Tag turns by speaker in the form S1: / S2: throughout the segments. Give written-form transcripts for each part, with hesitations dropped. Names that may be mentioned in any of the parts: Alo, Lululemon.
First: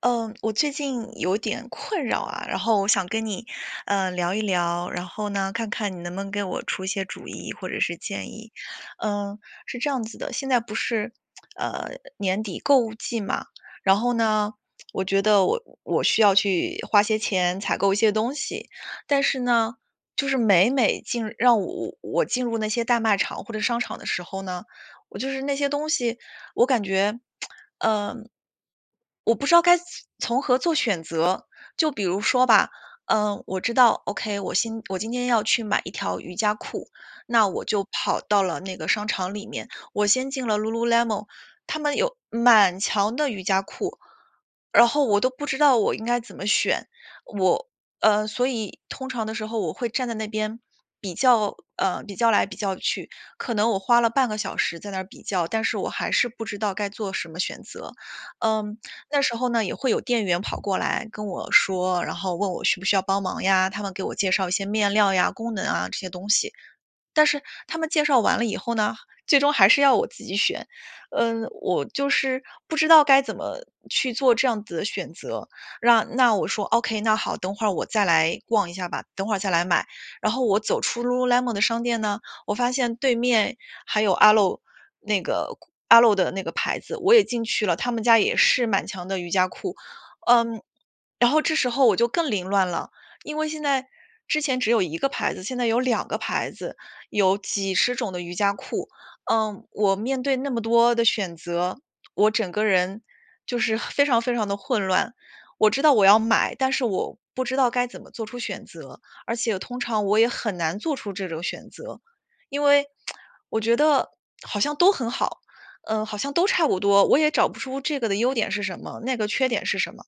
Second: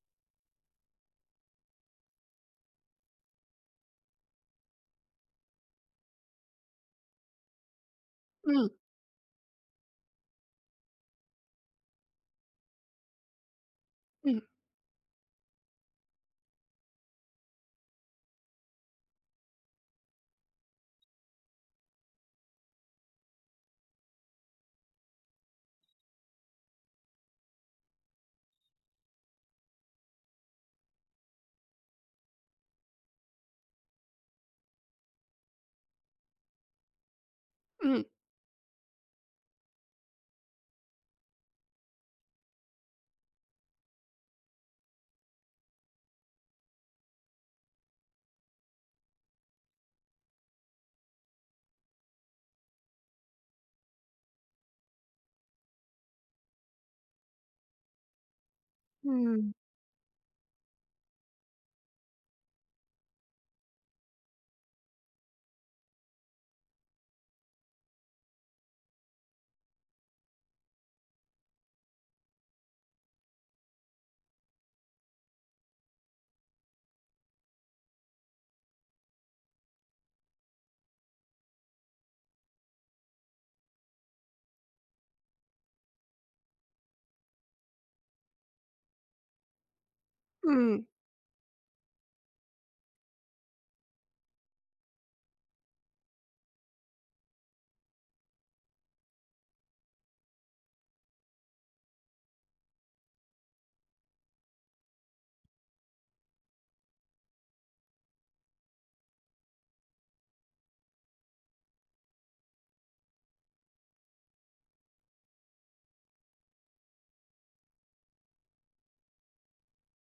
S1: 嗯，我最近有点困扰啊，然后我想跟你，聊一聊，然后呢，看看你能不能给我出一些主意或者是建议。
S2: 嗯
S1: 嗯，是这样子的，现在不是，年底购物季嘛，然后
S2: 嗯
S1: 呢，我觉得我需要去花些钱采购一些东西，但是呢，就是每每进让我进入那些大卖场或者商场的时候呢，我就是那些东西，我感觉，嗯，我不知道该从何做选择。就比如说吧，嗯，我知道，OK,我今天要去买一条瑜伽裤，那我就
S2: 嗯
S1: 跑到了那个商场里面，我先进了 Lululemon,他们有满墙的瑜伽裤，然后我都不知道我应该怎么选，我所以通常的时候我会站在那边比较，比较来比较去，可能我花了半个小时在那儿比较，但是我还是不知道该做什么选择。嗯，那时候
S2: 嗯
S1: 呢，也会有店员跑过来跟我说，然后问我需不需要帮忙呀，他们给我介绍一些面料呀、功能啊这些东西。但是他们介绍完了以后呢，最终还是要我自己选。嗯，我就是不知道该怎么去做这样子的选择。让那我说 OK,那好，等会儿我再来逛一下吧，等会儿再来买。然后我走出 Lululemon 的商店呢，我发现对面还有 Alo 那个 Alo 的那个牌子，我也进去了，他们家也是满墙的瑜伽裤。嗯，
S2: 嗯。
S1: 然后这时候我就更凌乱了，因为现在之前只有一个牌子，现在有两个牌子，有几十种的瑜伽裤。嗯，我面对那么多的选择，我整个人就是非常非常的混乱。我知道我要买，但是我不知道该怎么做出选择，而且通常我也很难做出这种选择，因为我觉得好像都很好，嗯，好像都差不多，我也找不出这个的优点是什么，那个缺点是什么。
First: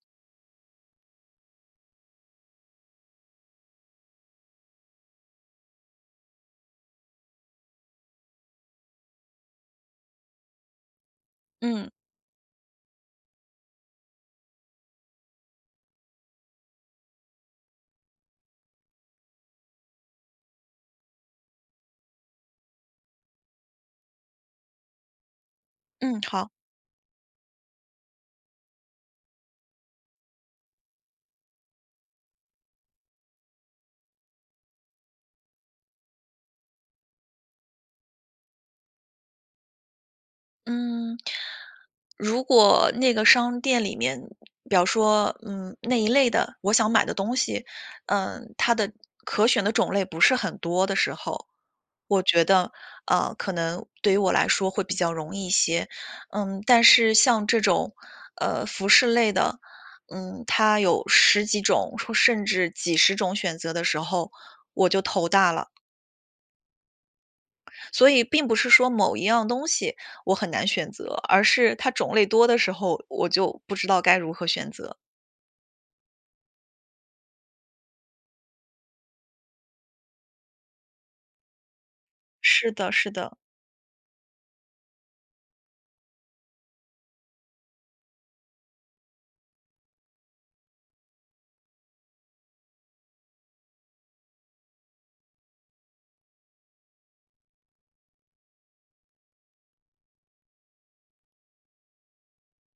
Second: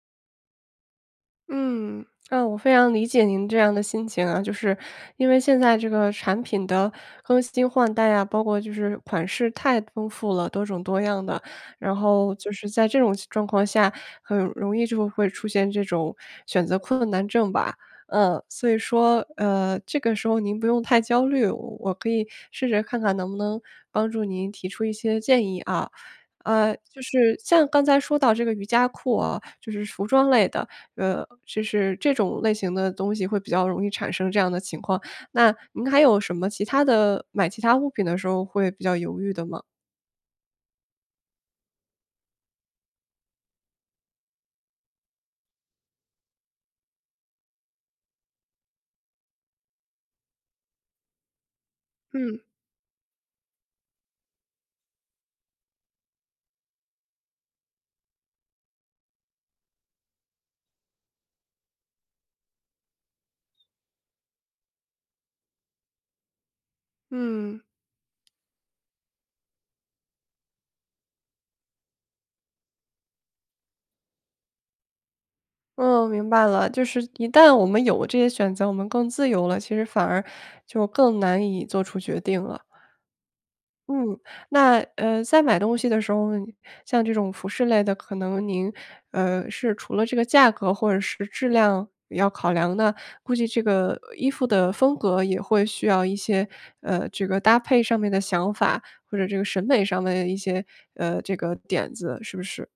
S2: 嗯，啊，我非常理解您这样的心情啊，就是因为现在这个产品的更新换代啊，包括就是款式太丰富了，多种多样的，
S1: 嗯。
S2: 然后就是在这种状况下，很容易就会出现这种选择困难症吧。嗯，所以说，这个时候您不用太焦虑，我可以试着看看能不能帮助您提出一些建议啊。
S1: 嗯，好。
S2: 就是像刚才说到这个瑜伽裤啊，就是服装类的，就是这种类型的东西会比较容易产生这样的情况。那您还有什么其他的买其他物品的时候会比较犹豫的吗？
S1: 嗯，如果那个商店里面，比方说，那一类的我想买的东西，它的可选的种类不是很多的时候，我
S2: 嗯。
S1: 觉得，可能对于我来说会比较容易一些。嗯，但是像这种，服饰类的，嗯，它有十几种，说甚至几十种选择的时候，我就头大了。
S2: 嗯，
S1: 所以并不是说某一样东西我很难选择，而是它种类多的时候，我就不知道该如何选择。
S2: 嗯，明白了。就是一旦我们有这些选择，我们更自由了，其实反而就更难以做出决定了。
S1: 是的，是的，
S2: 嗯，那在买东西的时候，像这种服饰类的，可能您是除了这个价格或者是质量要考量呢，估计这个衣服的风格也会需要一些这个搭配上面的想法，或者这个审美上面的一些这个点子，是不是？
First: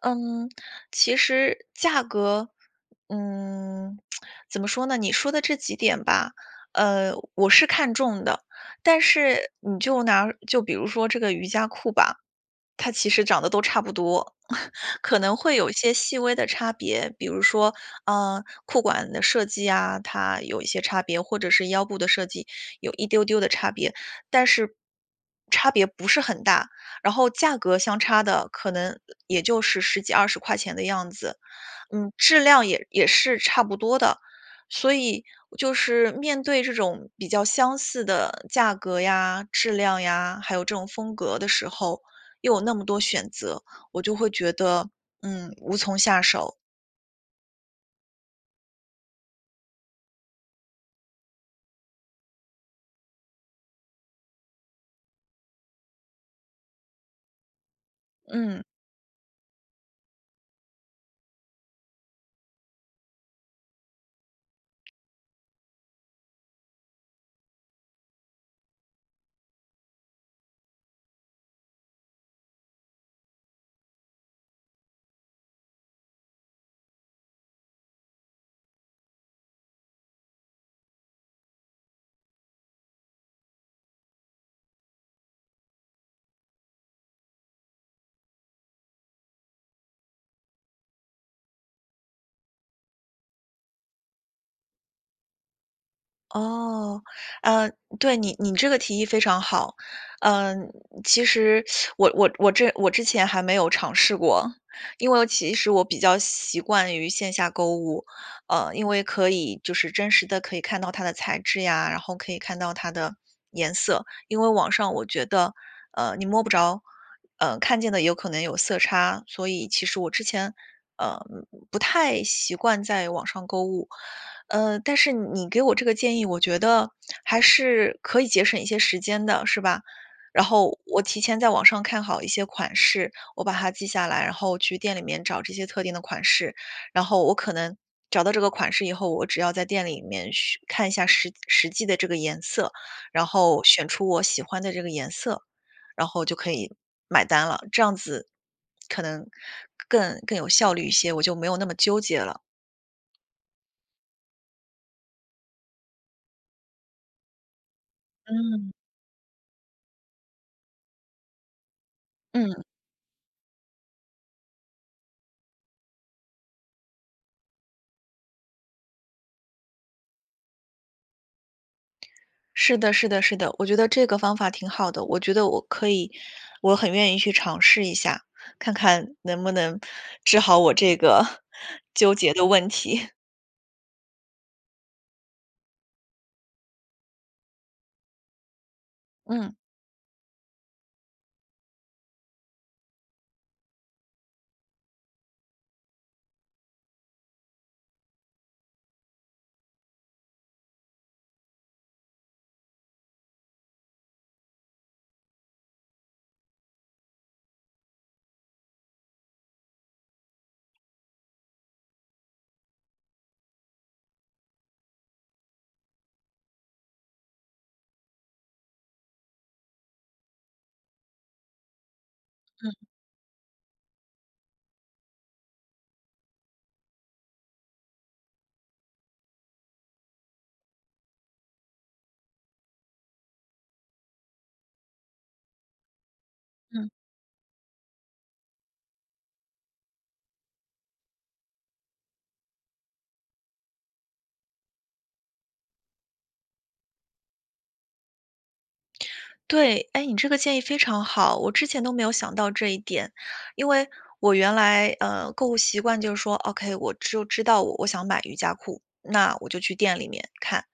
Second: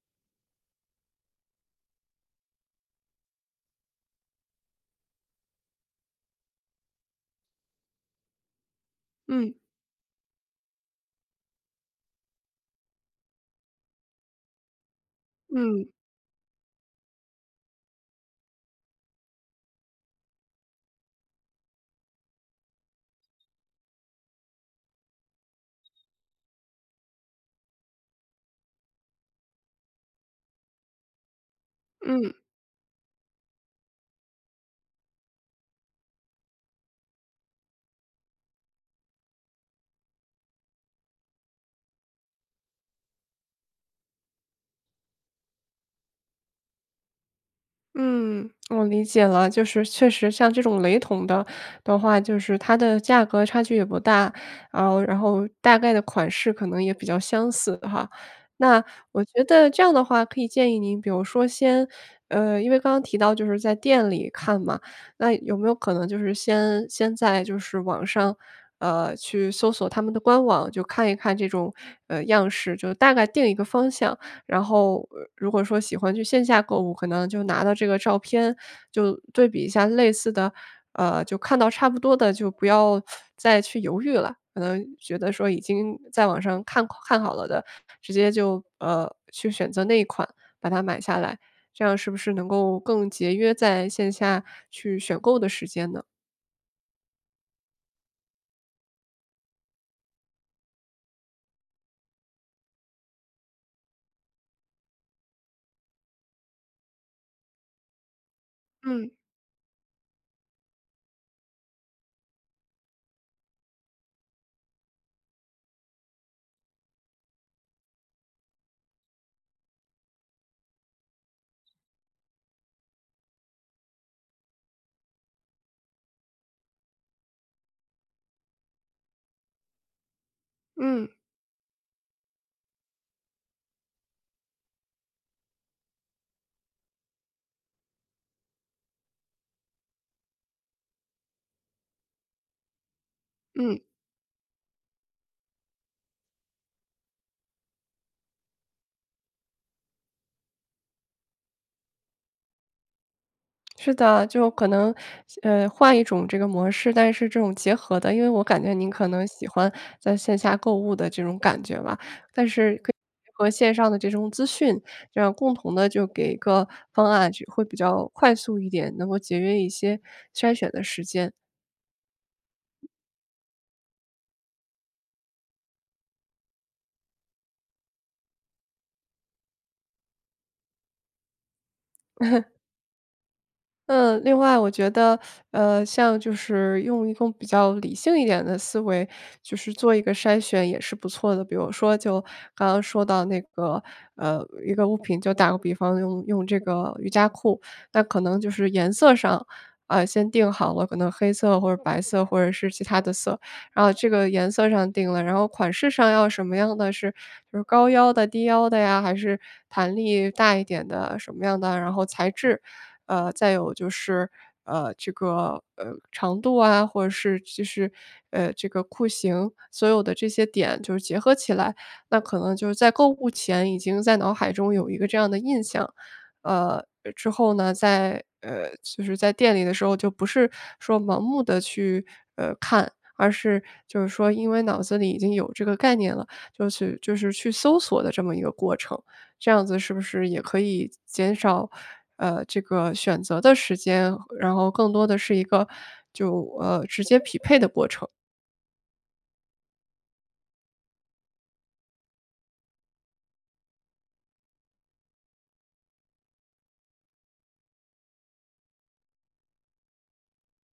S1: 嗯，其实价格，嗯，怎么说呢？你说的这几点吧，我是看中的，但是
S2: 嗯
S1: 你就拿就比如说这个瑜伽裤吧，它其实长得都差不多，可能会有一
S2: 嗯
S1: 些细微的差别，比如说，裤管的设计啊，它有一些差别，或者是腰部的设计有一丢丢的差别，但是差别不是很大，然后价格相差的可能也就是十几二十块钱的样子。嗯，
S2: 嗯。
S1: 质量也是差不多的。所以就是面对这种比较相似的价格呀、质量呀，还有这种风格的时候，又有那么多选择，我就会觉得，无从下手。
S2: 嗯，我理解了，就是确实像这种雷同的的话，就是它的价格差距也不大，然后大概的款式可能也比较相似哈。
S1: 嗯。
S2: 那我觉得这样的话，可以建议您，比如说先，因为刚刚提到就是在店里看嘛，那有没有可能就是先在就是网上，去搜索他们的官网，就看一看这种样式，就大概定一个方向。然后，如果说喜欢去线下购物，可能就拿到这个照片，就对比一下类似的，就看到差不多的，就不要再去犹豫了。可能觉得说已经在网上看看好了的，直接就去选择那一款，把它买下来，这样是不是能够更节约在线下去选购的时间呢？
S1: 哦，嗯，对，你这个提议非常好。嗯，其实我之前还没有尝试过，因为其实我比较习惯于线下购物，因为
S2: 嗯
S1: 可以就是真实的可以看到它的材质呀，然后可以看到它的颜色，因为网上我觉得，你摸不着，看见的有可能有色差，所以其实我之前呃不太习惯在网上购物。但是你给我这个建议，我觉得还是可以节省一些时间的，是吧？然后我
S2: 嗯
S1: 提前在网上看好一些款式，我把它记下来，然后去店里面找这些特定的款式，然后我可能找到这个款式以后，我只要在店里面去看一下实际的这个颜色，然后
S2: 嗯，
S1: 选出我喜欢的这个颜色，然后就可以买单了。这样子可能更有效率一些，我就没有那么纠结了。
S2: 是的，就可能，换一种这个模式，但是这种结合的，因为我感觉
S1: 嗯。
S2: 您可能喜欢在线下购物的这种感觉吧，但
S1: 嗯。
S2: 是可以和线上的这种资讯，这样共同的就给一个方案，就会比较快速一点，能够节约一些筛选的时间。
S1: 是的，是的，是的，我觉得这个方法挺好的，我觉得我可以，我很愿意去尝试一下，看看能不能治好我这个 纠结的问题。
S2: 嗯，另外我觉得，像就是用一种比较理性一点的思维，
S1: 嗯
S2: 就是做一个筛选也是不错的。比如说，就刚刚说到那个，一个物品，就打个比方，用用这个瑜伽裤，那可能就是颜色上，啊，先定好了，可能黑色或者白色或者是其他的色，然后这个颜色上定了，然后款式上要什么样的是，就是高腰的、低腰的呀，还是弹力大一点的什么样的，然后材质。再有就是，这个，长度啊，或者是就是，这个裤型，所有的这些点就是结合起来，那可能就
S1: 嗯
S2: 是在购物前已经在脑海中有一个这样的印象。呃，之后呢，在就是在店里的时候就不是说盲目的去，看，而是就是说因为脑子里已经有这个概念了，就
S1: 嗯，
S2: 是就是去搜索的这么一个过程。这样子是不是也可以减少，这个选择的时间，然后更多的是一个就，直接匹配的过程？
S1: 对，哎，你这个建议非常好，我之前都没有想到这一点，因为我原来购物习惯就是说，OK,我就知道我想买瑜伽裤，那我就去店里面看，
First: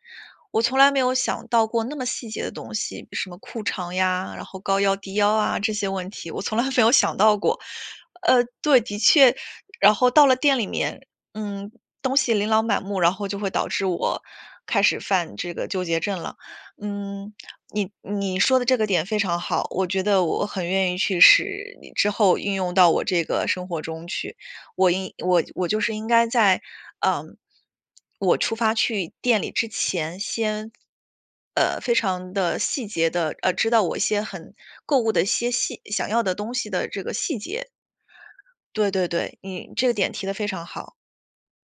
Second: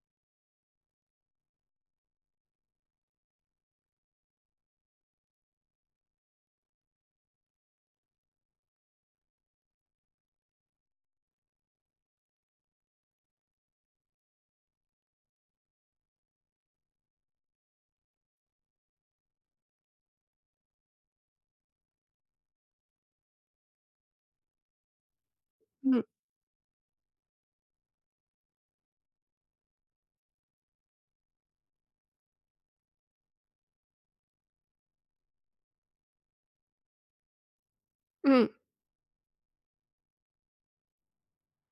S1: 我从来没有想到过那么细节的东西，什么裤长呀，然后高腰低腰啊，这些问题，我从来 没有想到过。对，的确，然后到了店里面，嗯，东西琳琅满目，然后就会导致我开始犯这个纠结症了。嗯，你说的这个点非常好，我觉得我很愿意去使之后运用到我这个生活中去。我就是
S2: 嗯
S1: 应该在，嗯，我出发去店里之前先，非常的细节的，知道我一些很购物的一些细想要的东西的这个细节。
S2: 嗯。
S1: 对对对，你这个点提的非常好。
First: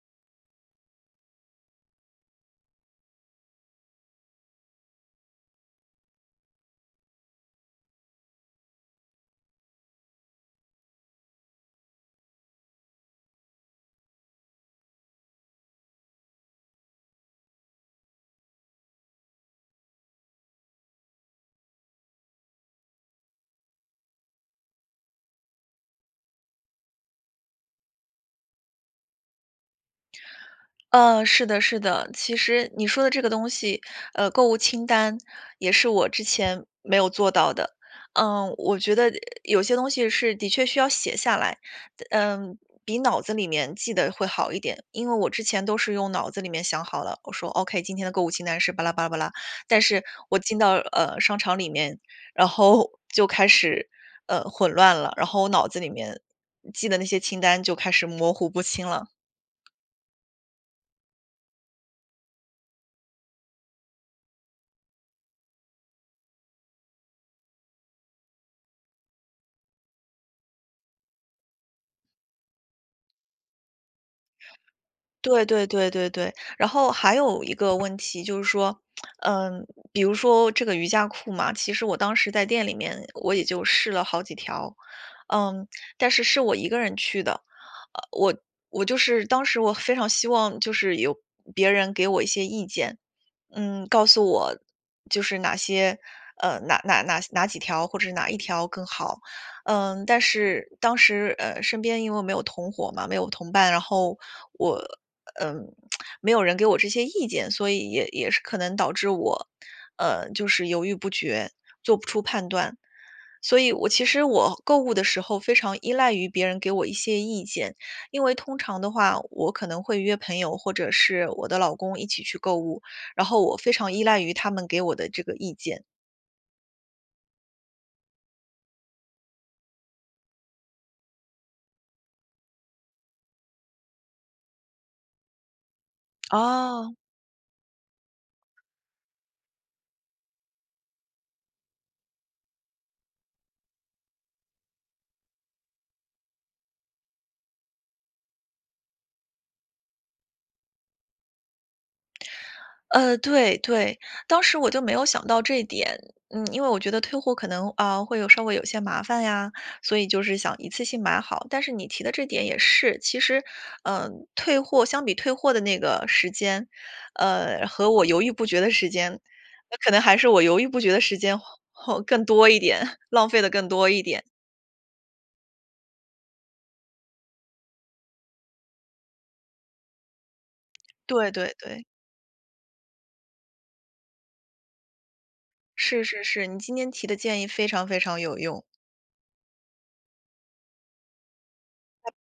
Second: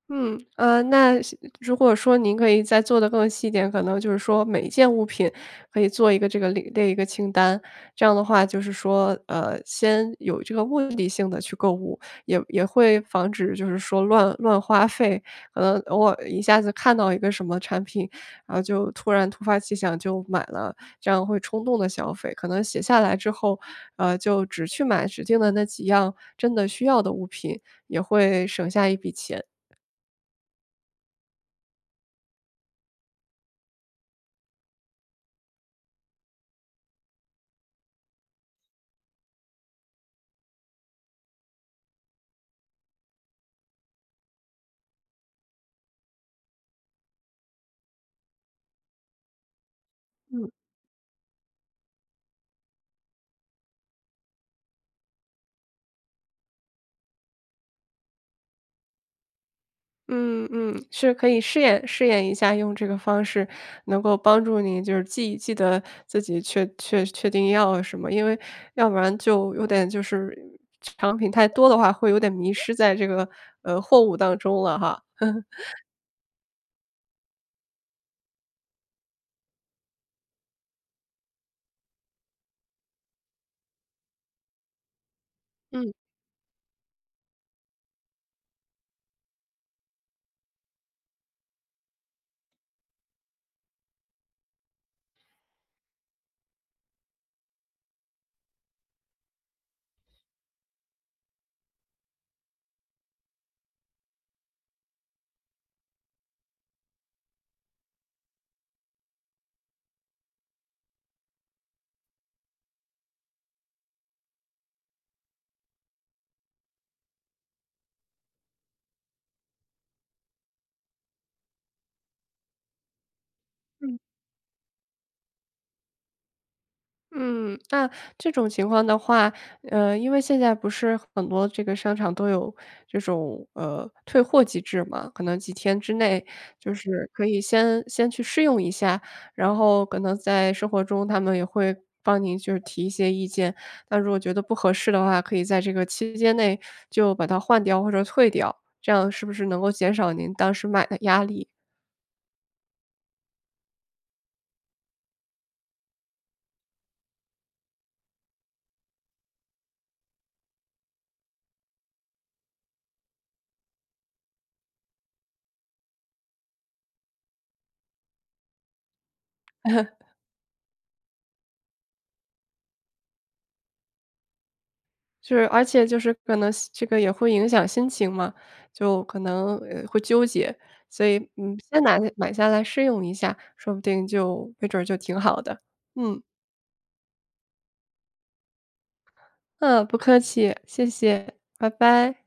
S2: 嗯，那是如果说您可以再做的更细一点，可能就是说每一件物品可以做一个这个列一个清单，这样的话就是说，先有这个目的性的去购物，也会防止就是说乱花费，可能偶尔一下子看到一个什么产品，然后就突然突发奇想就买了，这样会冲动的消费。可能写下来之后，就只去买指定的那几样真的需要的物品，也会省下一笔钱。
S1: 是的，是的。其实你说的这个东西，购物清单也是我之前没有做到的。嗯，我觉得有些东西是的确需要写下来，嗯，比脑子里面记得会好一点。因为我之前都是用脑子里面想好了，我说 OK,今天的购物清单是巴拉巴拉巴拉，但是我进到商场里面，然后 就开始混乱了，然后我脑子里面记的那些清单就开始模糊不清了。
S2: 嗯嗯，是可以试验试验一下，用这个方式能够帮助你，就是记得自己确定要什么，因为要不然就有点就是产品太多的话，会有点迷失在这个货物当中了哈。
S1: 对 对对对对，然后还有一个问题就是说，比如说这个瑜伽裤嘛，其实我当时在店里面我也就试了好几条，嗯，
S2: 嗯，
S1: 但是是我一个人去的，呃，我我就是当时我非常希望就是有别人给我一些意见，嗯，告诉我就是哪些呃哪哪哪哪几条或者是哪一条更好，嗯，但是当时身边因为没有同伙嘛，没有同伴，然后我嗯，没有人给我这些意见，所以也是可能导致我，就是犹豫不决，做不出判断。所以我其实我购物的时候非常依赖于别人给我一些意见，因为通常的话，我可能会约朋友或者是我的老公一起去购物，然后我非常依赖于他们给我的这个意见。
S2: 嗯，那这种情况的话，因为现在不是很多这个商场都有这种退货机制嘛，可能几天之内就
S1: 哦，
S2: 是可以先去试用一下，然后可能在生活中他们也会帮您就是提一些意见。那如果觉得不合适的话，可以在这个期间内就把它换掉或者退掉，这样是不是能够减少您当时买的压力？
S1: 对对，当时我就没有想到这一点，因为我觉得退货可能啊、会有稍微有些麻烦呀，所以就是想一次性买好。但是你提的这点也是，其实，退货的那个时间，和我犹豫不决的时间，那可能还是我犹豫不决的时间后更多一点，浪费的更多一点。
S2: 就是，而且就是可能心这个也会影响心情嘛，就可能，会纠结，所以，
S1: 对对
S2: 嗯，先
S1: 对，
S2: 拿买下来试用一下，说不定就没准儿就挺好的。
S1: 是
S2: 嗯，
S1: 是是，你今天提的建议非常非常有用。
S2: 嗯，不客气，谢谢，拜拜。